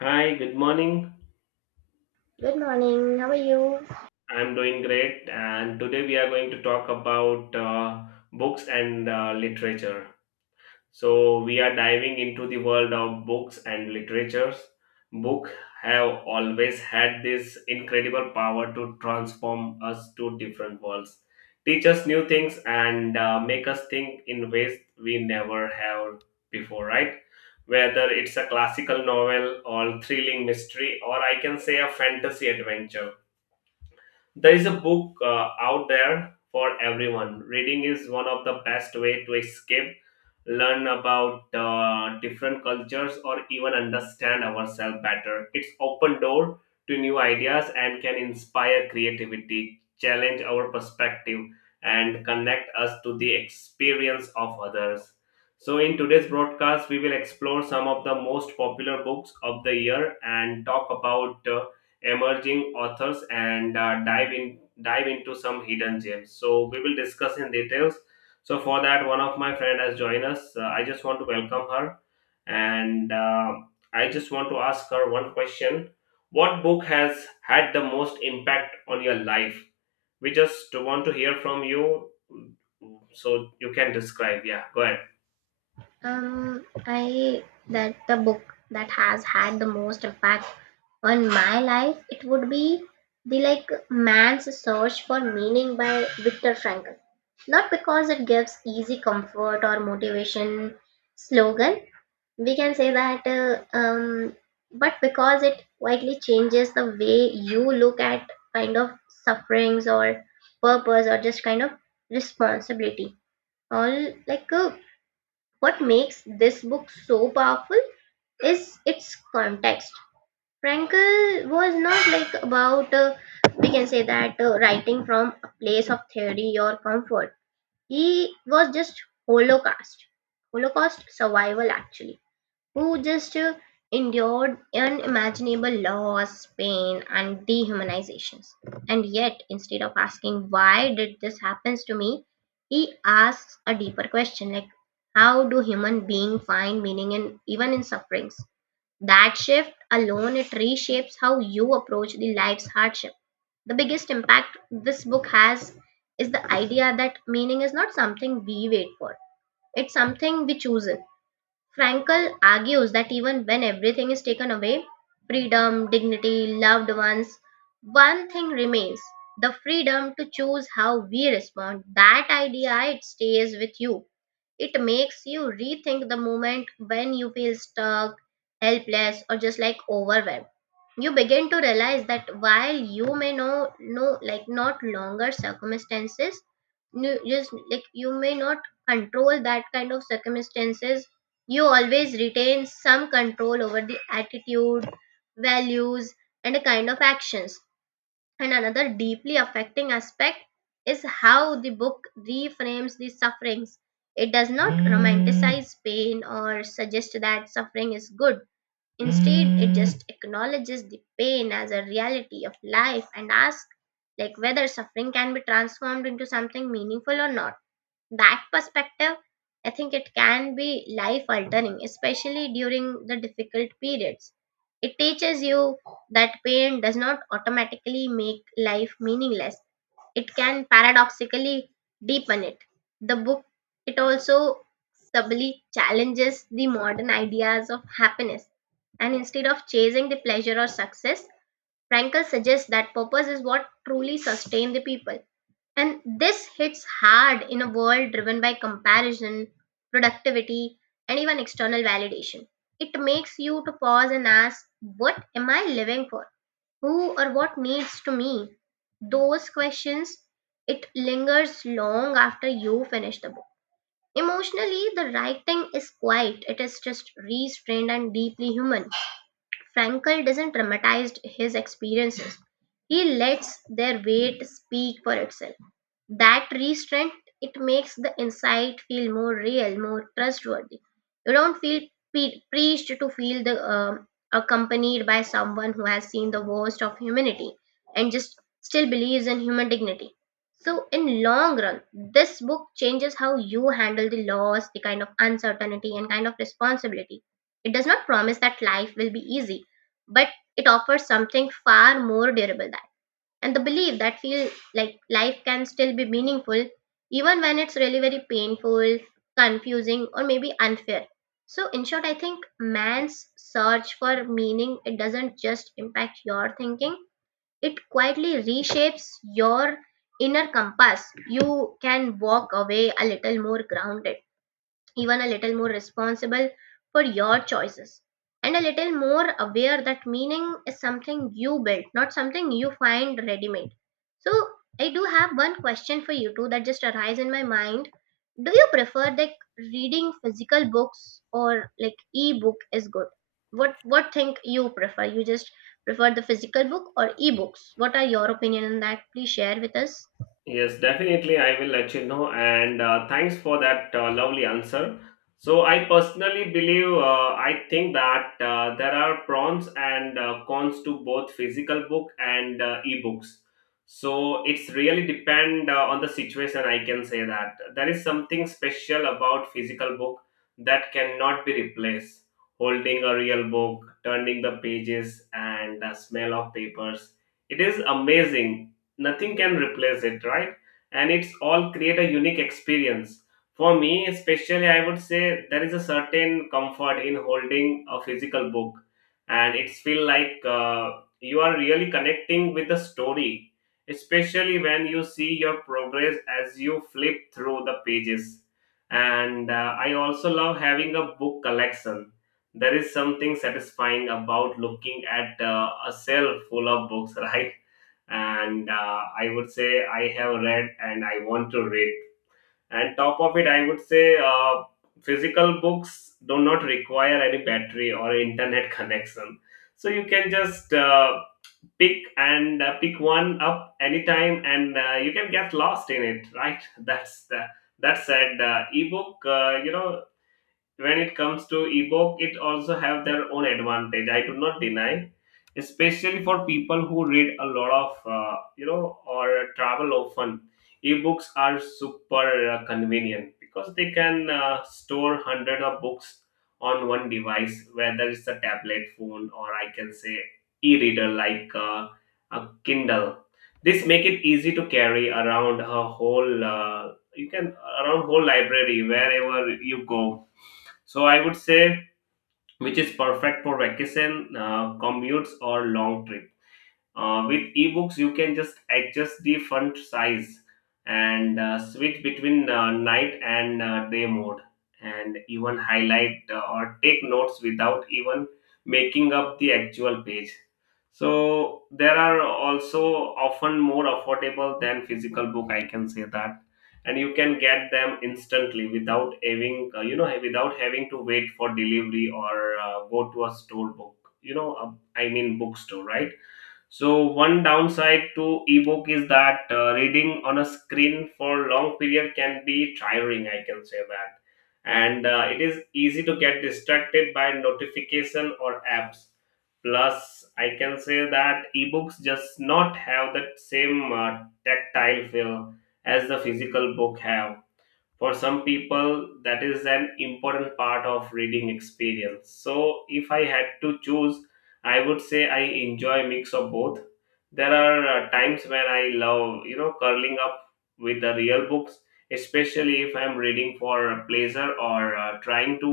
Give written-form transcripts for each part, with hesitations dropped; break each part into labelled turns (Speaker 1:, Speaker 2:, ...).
Speaker 1: Hi, good morning.
Speaker 2: Good morning. How are you?
Speaker 1: I'm doing great, and today we are going to talk about books and literature. So, we are diving into the world of books and literature. Books have always had this incredible power to transform us to different worlds, teach us new things, and make us think in ways we never have before, right? Whether it's a classical novel or thrilling mystery, or I can say a fantasy adventure, there is a book out there for everyone. Reading is one of the best way to escape, learn about different cultures, or even understand ourselves better. It's open door to new ideas and can inspire creativity, challenge our perspective, and connect us to the experience of others. So in today's broadcast we will explore some of the most popular books of the year and talk about emerging authors and dive into some hidden gems. So we will discuss in details. So for that, one of my friend has joined us. I just want to welcome her, and I just want to ask her one question: what book has had the most impact on your life? We just want to hear from you, so you can describe. Yeah, go ahead.
Speaker 2: I that the book that has had the most impact on my life it would be the like Man's Search for Meaning by Viktor Frankl. Not because it gives easy comfort or motivation slogan. We can say that, but because it widely changes the way you look at kind of sufferings or purpose or just kind of responsibility all What makes this book so powerful is its context. Frankel was not like about, we can say that, writing from a place of theory or comfort. He was just Holocaust, Holocaust survival actually who just endured unimaginable loss, pain, and dehumanizations. And yet, instead of asking why did this happens to me, he asks a deeper question like how do human beings find meaning in even in sufferings? That shift alone it reshapes how you approach the life's hardship. The biggest impact this book has is the idea that meaning is not something we wait for. It's something we choose. Frankel argues that even when everything is taken away, freedom, dignity, loved ones, one thing remains, the freedom to choose how we respond. That idea, it stays with you. It makes you rethink the moment when you feel stuck, helpless, or just like overwhelmed. You begin to realize that while you may know like not longer circumstances, you just like you may not control that kind of circumstances, you always retain some control over the attitude, values, and the kind of actions. And another deeply affecting aspect is how the book reframes the sufferings. It does not romanticize pain or suggest that suffering is good. Instead, it just acknowledges the pain as a reality of life and asks like whether suffering can be transformed into something meaningful or not. That perspective, I think it can be life altering, especially during the difficult periods. It teaches you that pain does not automatically make life meaningless, it can paradoxically deepen it. The book, it also subtly challenges the modern ideas of happiness. And instead of chasing the pleasure or success, Frankel suggests that purpose is what truly sustains the people, and this hits hard in a world driven by comparison, productivity, and even external validation. It makes you to pause and ask, what am I living for? Who or what needs to me? Those questions, it lingers long after you finish the book. Emotionally, the writing is quiet. It is just restrained and deeply human. Frankel doesn't dramatize his experiences. He lets their weight speak for itself. That restraint, it makes the insight feel more real, more trustworthy. You don't feel preached to, feel the accompanied by someone who has seen the worst of humanity and just still believes in human dignity. So in long run, this book changes how you handle the loss, the kind of uncertainty, and kind of responsibility. It does not promise that life will be easy, but it offers something far more durable, and the belief that feel like life can still be meaningful even when it's really very painful, confusing, or maybe unfair. So in short, I think Man's Search for Meaning, it doesn't just impact your thinking, it quietly reshapes your inner compass. You can walk away a little more grounded, even a little more responsible for your choices, and a little more aware that meaning is something you build, not something you find ready made. So I do have one question for you too that just arise in my mind. Do you prefer like reading physical books or like e-book is good? What think you prefer? You just prefer the physical book or e-books? What are your opinion on that? Please share with us.
Speaker 1: Yes, definitely. I will let you know. And thanks for that lovely answer. So, I personally believe, I think that there are pros and cons to both physical book and ebooks. So, it's really depend on the situation. I can say that there is something special about physical book that cannot be replaced. Holding a real book, turning the pages, and the smell of papers. It is amazing, nothing can replace it, right? And it's all create a unique experience for me. Especially, I would say there is a certain comfort in holding a physical book, and it's feel like you are really connecting with the story, especially when you see your progress as you flip through the pages. And I also love having a book collection. There is something satisfying about looking at a shelf full of books right? And I would say I have read and I want to read. And top of it, I would say physical books do not require any battery or internet connection. So you can just pick one up anytime, and you can get lost in it, right? That's the— that said, ebook, when it comes to ebook, it also have their own advantage. I do not deny, especially for people who read a lot of or travel often. Ebooks are super convenient because they can store hundred of books on one device, whether it's a tablet phone, or I can say e-reader like a kindle. This make it easy to carry around a whole you can around whole library wherever you go. So I would say, which is perfect for vacation, commutes, or long trips. With ebooks, you can just adjust the font size and switch between night and day mode, and even highlight or take notes without even making up the actual page. So there are also often more affordable than physical book, I can say that, and you can get them instantly without having without having to wait for delivery or go to a store book. You know, I mean bookstore, right? So one downside to ebook is that reading on a screen for long period can be tiring, I can say that, and it is easy to get distracted by notification or apps. Plus, I can say that ebooks just not have that same tactile feel as the physical book have. For some people, that is an important part of reading experience. So if I had to choose, I would say I enjoy mix of both. There are times when I love, you know, curling up with the real books, especially if I'm reading for pleasure or trying to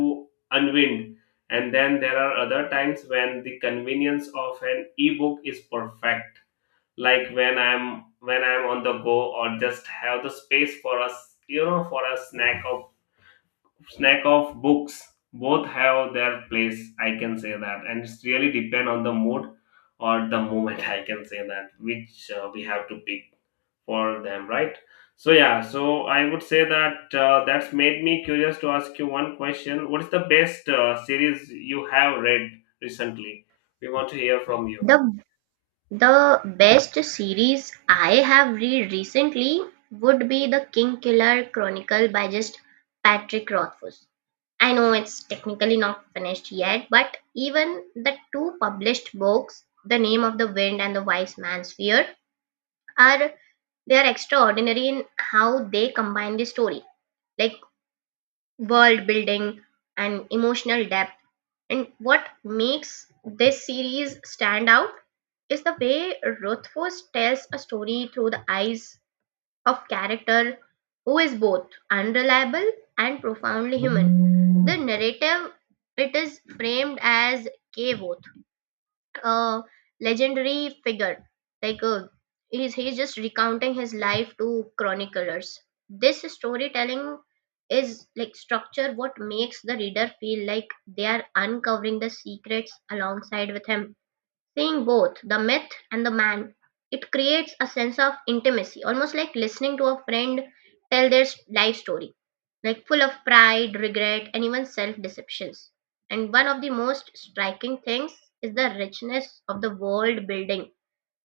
Speaker 1: unwind. And then there are other times when the convenience of an ebook is perfect, like when I'm on the go, or just have the space for us, you know, for a snack of books. Both have their place, I can say that, and it's really depend on the mood or the moment I can say that, which we have to pick for them, right? So yeah, so I would say that that's made me curious to ask you one question: what is the best series you have read recently? We want to hear from you.
Speaker 2: The The best series I have read recently would be The Kingkiller Chronicle by just Patrick Rothfuss. I know it's technically not finished yet, but even the two published books, The Name of the Wind and The Wise Man's Fear, are they are extraordinary in how they combine the story, like world building and emotional depth. And what makes this series stand out is the way Rothfuss tells a story through the eyes of character who is both unreliable and profoundly human. The narrative it is framed as Kvoth, a legendary figure. Like uh, he's just recounting his life to chroniclers. This storytelling is like structure what makes the reader feel like they are uncovering the secrets alongside with him, seeing both the myth and the man. It creates a sense of intimacy, almost like listening to a friend tell their life story, like full of pride, regret, and even self deceptions. And one of the most striking things is the richness of the world building,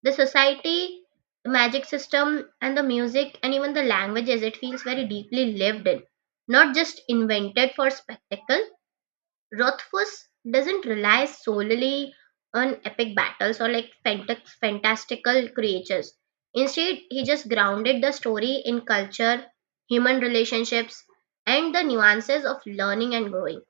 Speaker 2: the society, the magic system, and the music, and even the languages. It feels very deeply lived in, not just invented for spectacle. Rothfuss doesn't rely solely on epic battles or like fantastical creatures. Instead, he just grounded the story in culture, human relationships, and the nuances of learning and growing.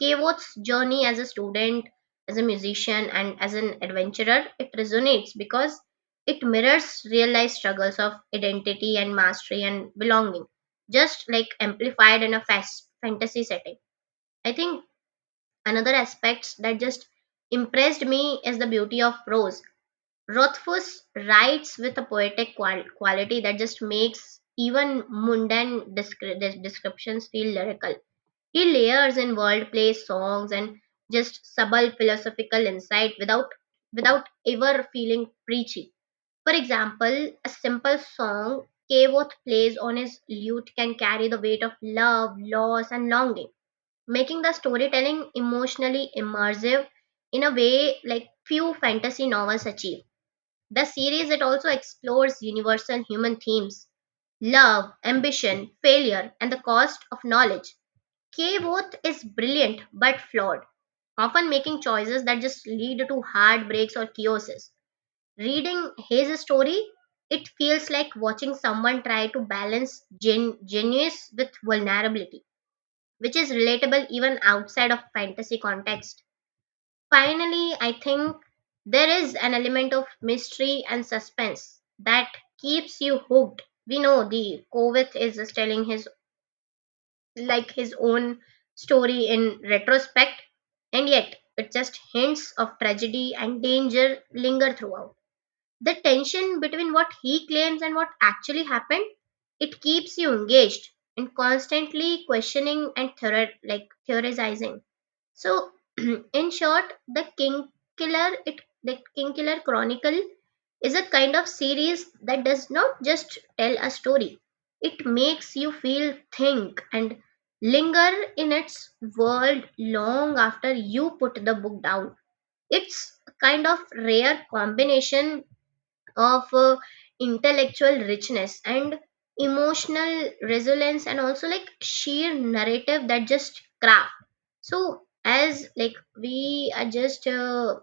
Speaker 2: Kevot's journey as a student, as a musician, and as an adventurer, it resonates because it mirrors real life struggles of identity and mastery and belonging, just like amplified in a fast fantasy setting. I think another aspect that just impressed me is the beauty of prose. Rothfuss writes with a poetic quality that just makes even mundane descriptions feel lyrical. He layers in wordplay, songs, and just subtle philosophical insight without ever feeling preachy. For example, a simple song Kevorth plays on his lute can carry the weight of love, loss, and longing, making the storytelling emotionally immersive in a way like few fantasy novels achieve. The series it also explores universal human themes, love, ambition, failure, and the cost of knowledge. K. Voth is brilliant but flawed, often making choices that just lead to heartbreaks or chaoses. Reading his story, it feels like watching someone try to balance genius with vulnerability, which is relatable even outside of fantasy context. Finally, I think there is an element of mystery and suspense that keeps you hooked. We know the Kovith is just telling his like his own story in retrospect, and yet it just hints of tragedy and danger linger throughout. The tension between what he claims and what actually happened, it keeps you engaged and constantly questioning and like theorizing. So, in short, the King Killer Chronicle is a kind of series that does not just tell a story. It makes you feel, think, and linger in its world long after you put the book down. It's a kind of rare combination of intellectual richness and emotional resilience, and also like sheer narrative that just craft. So as like we are just uh,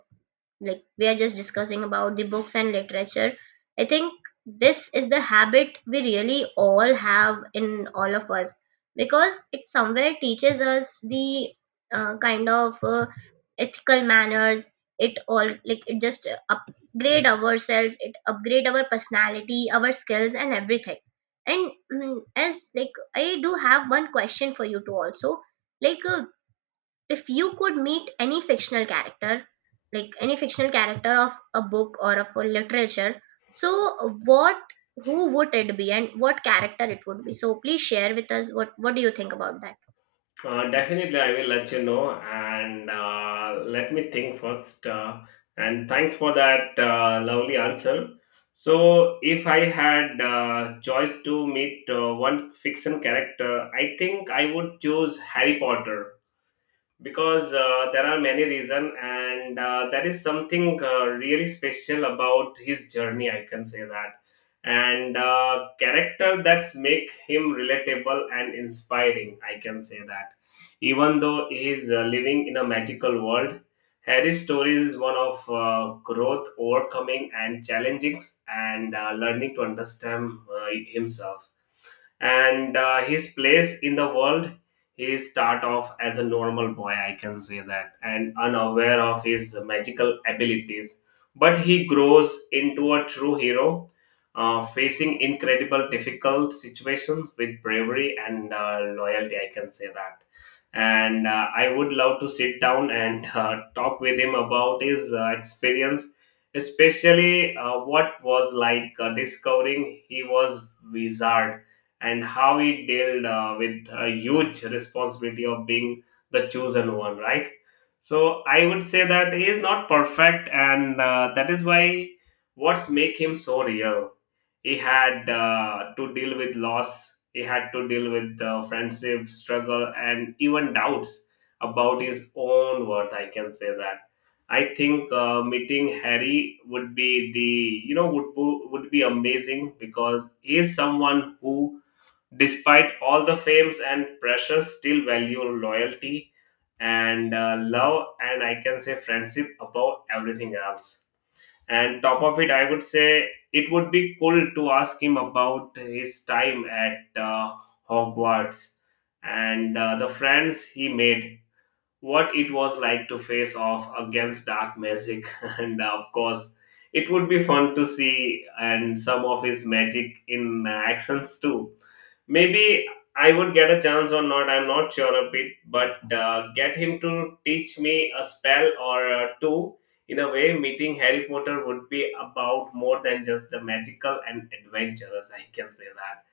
Speaker 2: we are just discussing about the books and literature, I think this is the habit we really all have in all of us, because it somewhere teaches us the uh, kind of uh, ethical manners. It all like it just upgrade ourselves, it upgrade our personality, our skills, and everything. And as like I do have one question for you too also, like uh, if you could meet any fictional character, like any fictional character of a book or of a literature, so what who would it be, and what character it would be? So please share with us, what do you think about that?
Speaker 1: Definitely, I will let you know, and let me think first. And thanks for that lovely answer. So, if I had choice to meet one fiction character, I think I would choose Harry Potter because there are many reasons, and there is something really special about his journey, I can say that, and character that's make him relatable and inspiring, I can say that. Even though he is living in a magical world, Harry's story is one of growth, overcoming and challenging, and learning to understand himself and his place in the world. He start off as a normal boy, I can say that, and unaware of his magical abilities, but he grows into a true hero, facing incredible difficult situations with bravery and loyalty, I can say that. And I would love to sit down and talk with him about his experience, especially what was like discovering he was wizard, and how he dealt with a huge responsibility of being the chosen one, right? So I would say that he is not perfect, and that is why what's make him so real. He had to deal with loss. He had to deal with friendship struggle and even doubts about his own worth, I can say that. I think meeting Harry would be the, you know, would be amazing because he is someone who, despite all the fames and pressure, still value loyalty and love and I can say friendship above everything else. And top of it, I would say it would be cool to ask him about his time at Hogwarts and the friends he made, what it was like to face off against dark magic and of course, it would be fun to see and some of his magic in actions too. Maybe I would get a chance or not, I'm not sure a bit, but get him to teach me a spell or two. In a way, meeting Harry Potter would be about more than just the magical and adventurous, I can say that,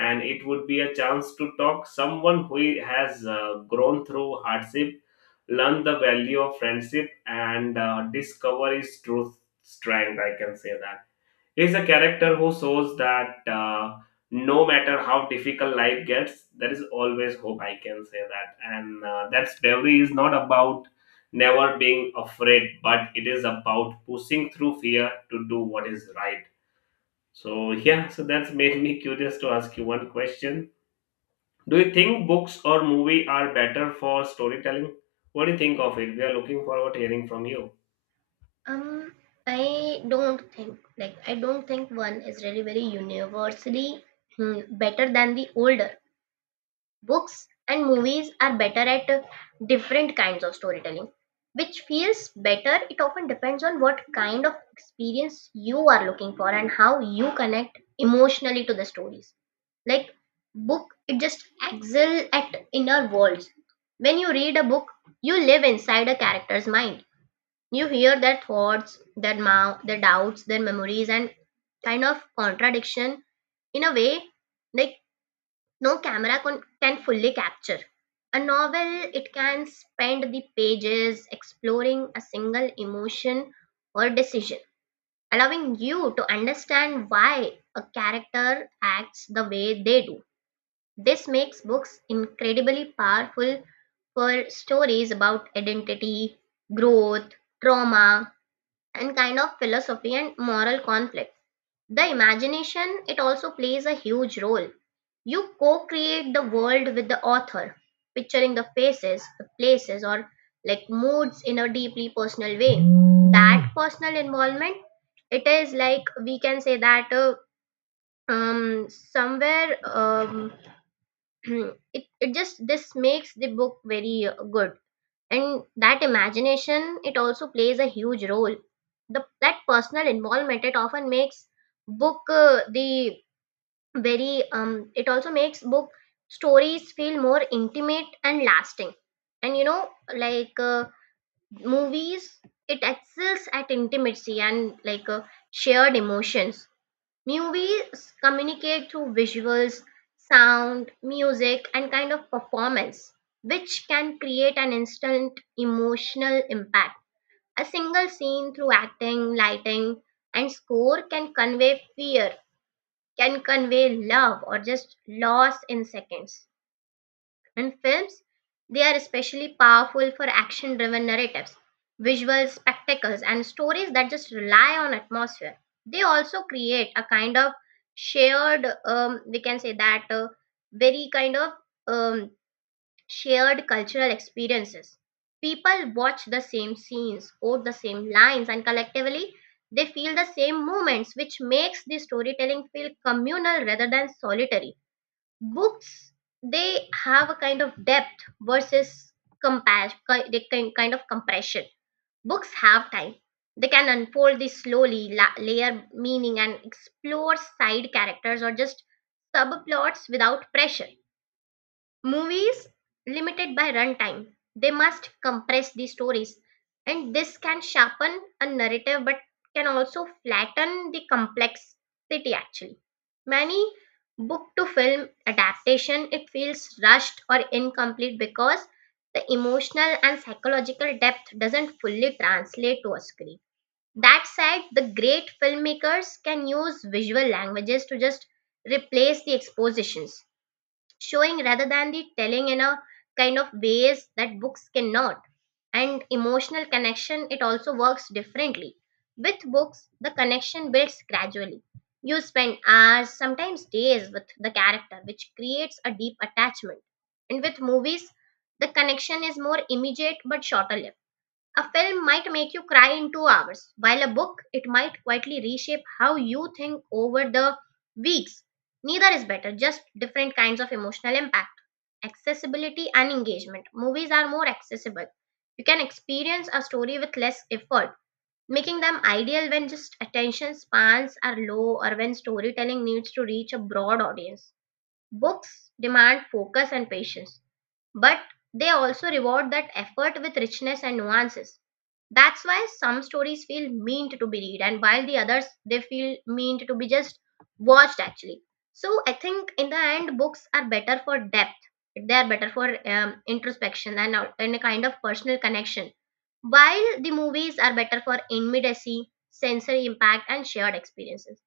Speaker 1: and it would be a chance to talk someone who has grown through hardship, learn the value of friendship, and discover his true strength, I can say that. He's a character who shows that no matter how difficult life gets, there is always hope, I can say that, and that's bravery is not about never being afraid, but it is about pushing through fear to do what is right. So yeah, so that's made me curious to ask you one question. Do you think books or movie are better for storytelling? What do you think of it? We are looking forward to hearing from you.
Speaker 2: Um I don't think like I don't think one is really very universally better than the older. Books and movies are better at different kinds of storytelling. Which feels better it often depends on what kind of experience you are looking for and how you connect emotionally to the stories. Like book it just excel at inner worlds. When you read a book, you live inside a character's mind, you hear their thoughts, their mouth, their doubts, their memories, and kind of contradiction in a way like no camera can fully capture. A novel, it can spend the pages exploring a single emotion or decision, allowing you to understand why a character acts the way they do. This makes books incredibly powerful for stories about identity, growth, trauma, and kind of philosophy and moral conflict. The imagination, it also plays a huge role. You co create the world with the author, picturing the faces, the places, or like moods in a deeply personal way. That personal involvement, it is like we can say that somewhere it just this makes the book very good. And that imagination, it also plays a huge role. The, that personal involvement, it often makes book the very it also makes book stories feel more intimate and lasting. And like uh, movies, it excels at intimacy and shared emotions. Movies communicate through visuals, sound, music, and kind of performance, which can create an instant emotional impact. A single scene through acting, lighting, and score can convey fear, can convey love, or just loss in seconds. And films, they are especially powerful for action driven narratives, visual spectacles, and stories that just rely on atmosphere. They also create a kind of shared, we can say that, very kind of um, shared cultural experiences. People watch the same scenes, quote the same lines, and collectively they feel the same moments, which makes the storytelling feel communal rather than solitary. Books, they have a kind of depth versus compass, they can kind of compression. Books have time; they can unfold this slowly, layer meaning, and explore side characters or just subplots without pressure. Movies, limited by runtime. They must compress the stories, and this can sharpen a narrative but can also flatten the complexity actually. Many book to film adaptation, it feels rushed or incomplete because the emotional and psychological depth doesn't fully translate to a screen. That said, the great filmmakers can use visual languages to just replace the expositions, showing rather than the telling in a kind of ways that books cannot. And emotional connection, it also works differently. With books, the connection builds gradually. You spend hours, sometimes days with the character, which creates a deep attachment. And with movies, the connection is more immediate but shorter lived. A film might make you cry in 2 hours, while a book it might quietly reshape how you think over the weeks. Neither is better, just different kinds of emotional impact. Accessibility and engagement. Movies are more accessible. You can experience a story with less effort, making them ideal when just attention spans are low or when storytelling needs to reach a broad audience. Books demand focus and patience, but they also reward that effort with richness and nuances. That's why some stories feel meant to be read, and while the others they feel meant to be just watched actually. So I think in the end, books are better for depth. They are better for introspection and a kind of personal connection, while the movies are better for immediacy, sensory impact, and shared experiences.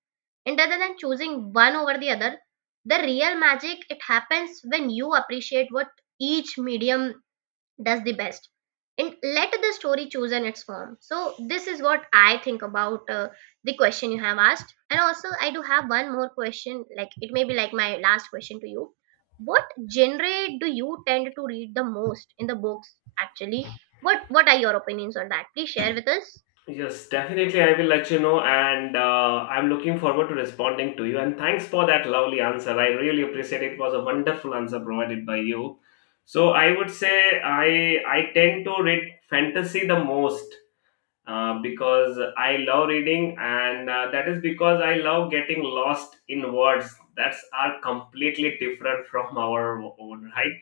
Speaker 2: And rather than choosing one over the other, the real magic, it happens when you appreciate what each medium does the best, and let the story choose in its form. So this is what I think about the question you have asked. And also, I do have one more question, like it may be like my last question to you. What genre do you tend to read the most in the books actually? What are your opinions on that? Please share with us.
Speaker 1: Yes, definitely. I will let you know, and I'm looking forward to responding to you. And thanks for that lovely answer. I really appreciate it. It was a wonderful answer provided by you. So I would say I tend to read fantasy the most because I love reading, and that is because I love getting lost in words that are completely different from our own, right?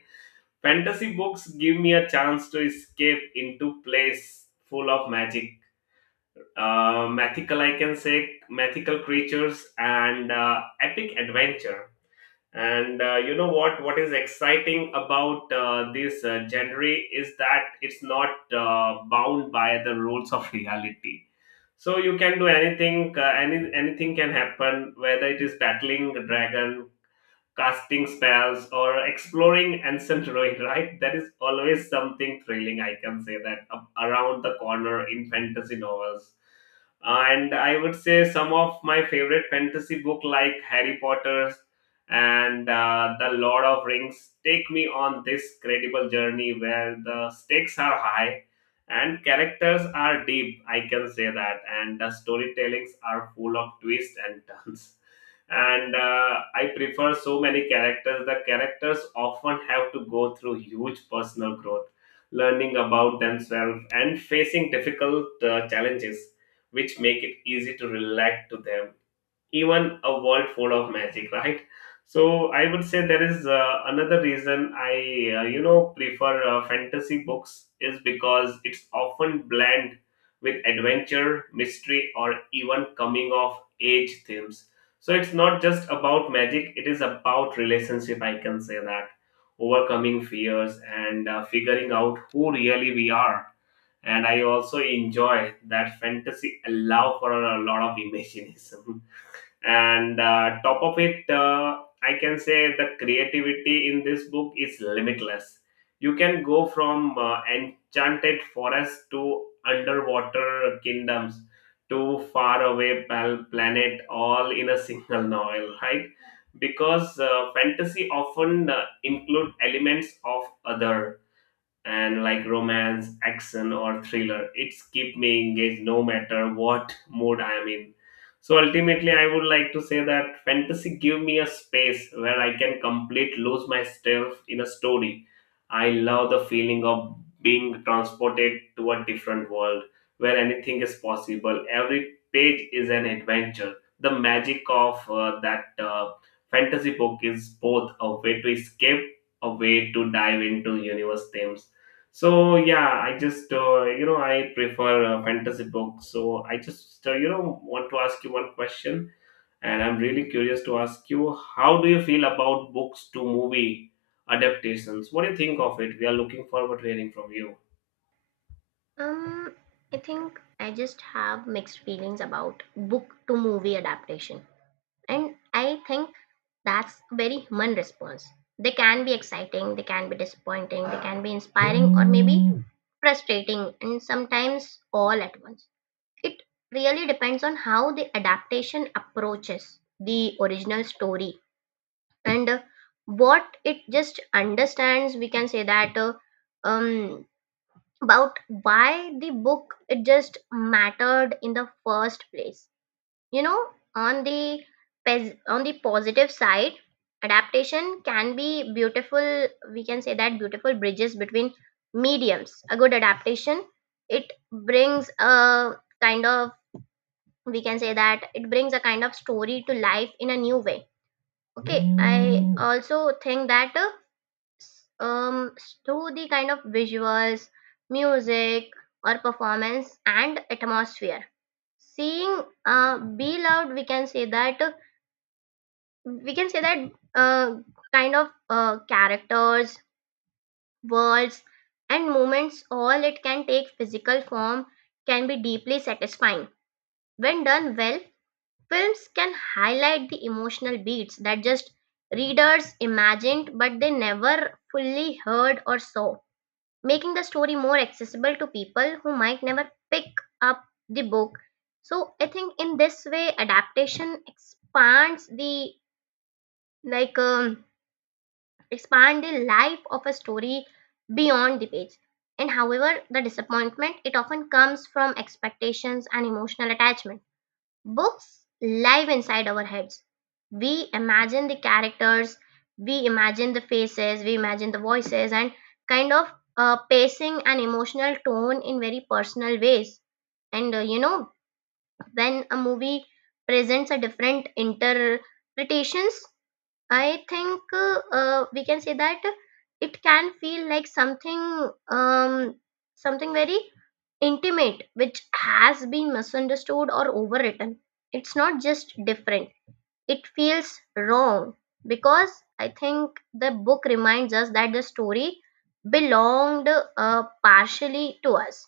Speaker 1: Fantasy books give me a chance to escape into place full of magic, I can say, mythical creatures, and epic adventure. And you know what? What is exciting about this genre is that it's not bound by the rules of reality. So you can do anything. Anything can happen. Whether it is battling a dragon, casting spells, or exploring ancient ruin, right? That is always something thrilling, I can say that, up around the corner in fantasy novels. And I would say some of my favorite fantasy book, like Harry Potter's and The Lord of Rings, take me on this credible journey where the stakes are high and characters are deep, I can say that, and the storytellings are full of twists and turns. And I prefer so many characters. The characters often have to go through huge personal growth, learning about themselves and facing difficult challenges, which make it easy to relate to them, even a world full of magic, right? So I would say there is another reason I, you know, prefer fantasy books is because it's often blend with adventure, mystery, or even coming of age themes. So it's not just about magic, it is about relationship, I can say that, overcoming fears, and figuring out who really we are. And I also enjoy that fantasy allow for a lot of imagination and top of it, I can say the creativity in this book is limitless. You can go from enchanted forest to underwater kingdoms to faraway planet, all in a single novel, right? Because fantasy often include elements of other, and like romance, action, or thriller. It's keep me engaged no matter what mood I am in. So ultimately, I would like to say that fantasy give me a space where I can complete lose myself in a story. I love the feeling of being transported to a different world where anything is possible. Every page is an adventure. The magic of that fantasy book is both a way to escape, a way to dive into universe themes. So yeah, I just, I prefer fantasy books. So I just, want to ask you one question, and I'm really curious to ask you, how do you feel about books to movie adaptations? What do you think of it? We are looking forward to hearing from you.
Speaker 2: Um, I think I just have mixed feelings about book to movie adaptation. And I think that's a very human response. They can be exciting, they can be disappointing, they can be inspiring, or maybe frustrating, and sometimes all at once. It really depends on how the adaptation approaches the original story, and what it just understands. We can say that. Um about why the book it just mattered in the first place, you know. On the on the positive side, adaptation can be beautiful. We can say that, beautiful bridges between mediums. A good adaptation, it brings a kind of, we can say that, it brings a kind of story to life in a new way. Okay. I, also think that um, through the kind of visuals, music, or performance and atmosphere. Seeing Be Loud, we can say that, we can say that uh, kind of characters, worlds, and moments. All it can take physical form, can be deeply satisfying when done well. Films can highlight the emotional beats that just readers imagined but they never fully heard or saw, making the story more accessible to people who might never pick up the book. So I think in this way, adaptation expands the, like um, expand the life of a story beyond the page. And however, the disappointment it often comes from expectations and emotional attachment. Books live inside our heads. We imagine the characters, we imagine the faces, we imagine the voices, and kind of pacing and emotional tone in very personal ways. And when a movie presents a different interpretations, I think we can say that it can feel like something, something very intimate which has been misunderstood or overwritten. It's not just different. It feels wrong because I think the book reminds us that the story belonged partially to us.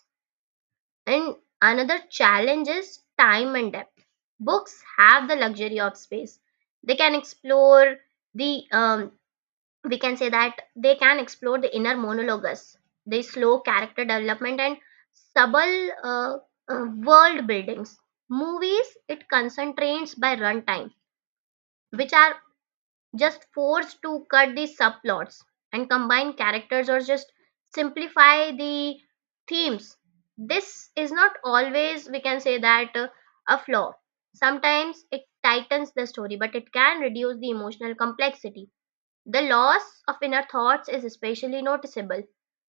Speaker 2: And another challenge is time and depth. Books have the luxury of space. They can explore the, we can say that, they can explore the inner monologues, the slow character development, and subtle world buildings. Movies, it concentrates by runtime, which are just forced to cut the subplots and combine characters, or just simplify the themes. This is not always, we can say that, a flaw. Sometimes it tightens the story, but it can reduce the emotional complexity. The loss of inner thoughts is especially noticeable.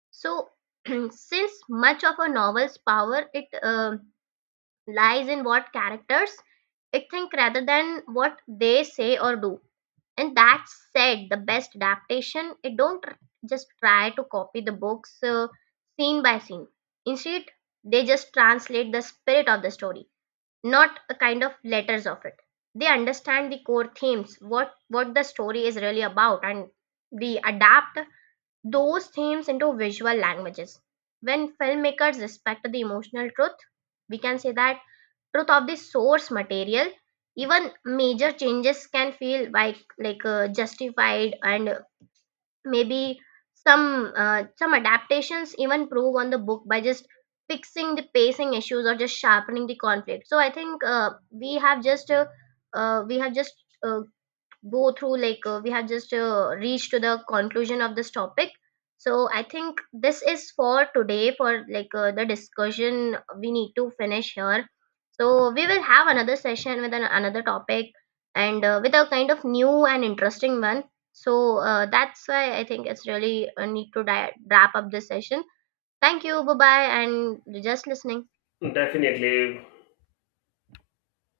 Speaker 2: So, since much of a novel's power it lies in what characters it think rather than what they say or do. And that said, the best adaptation it don't just try to copy the books scene by scene. Instead, they just translate the spirit of the story, not a kind of letters of it. They understand the core themes, what the story is really about, and they adapt those themes into visual languages. When filmmakers respect the emotional truth, we can say that, truth of the source material, even major changes can feel like justified. And maybe some adaptations even prove on the book by just fixing the pacing issues or just sharpening the conflict. So I think we have just uh, go through we have just reached to the conclusion of this topic. So I think this is for today. For the discussion, we need to finish here. So we will have another session with another topic, and with a kind of new and interesting one. So that's why I think it's really need to wrap up this session. Thank you, bye bye, and just listening.
Speaker 1: Definitely,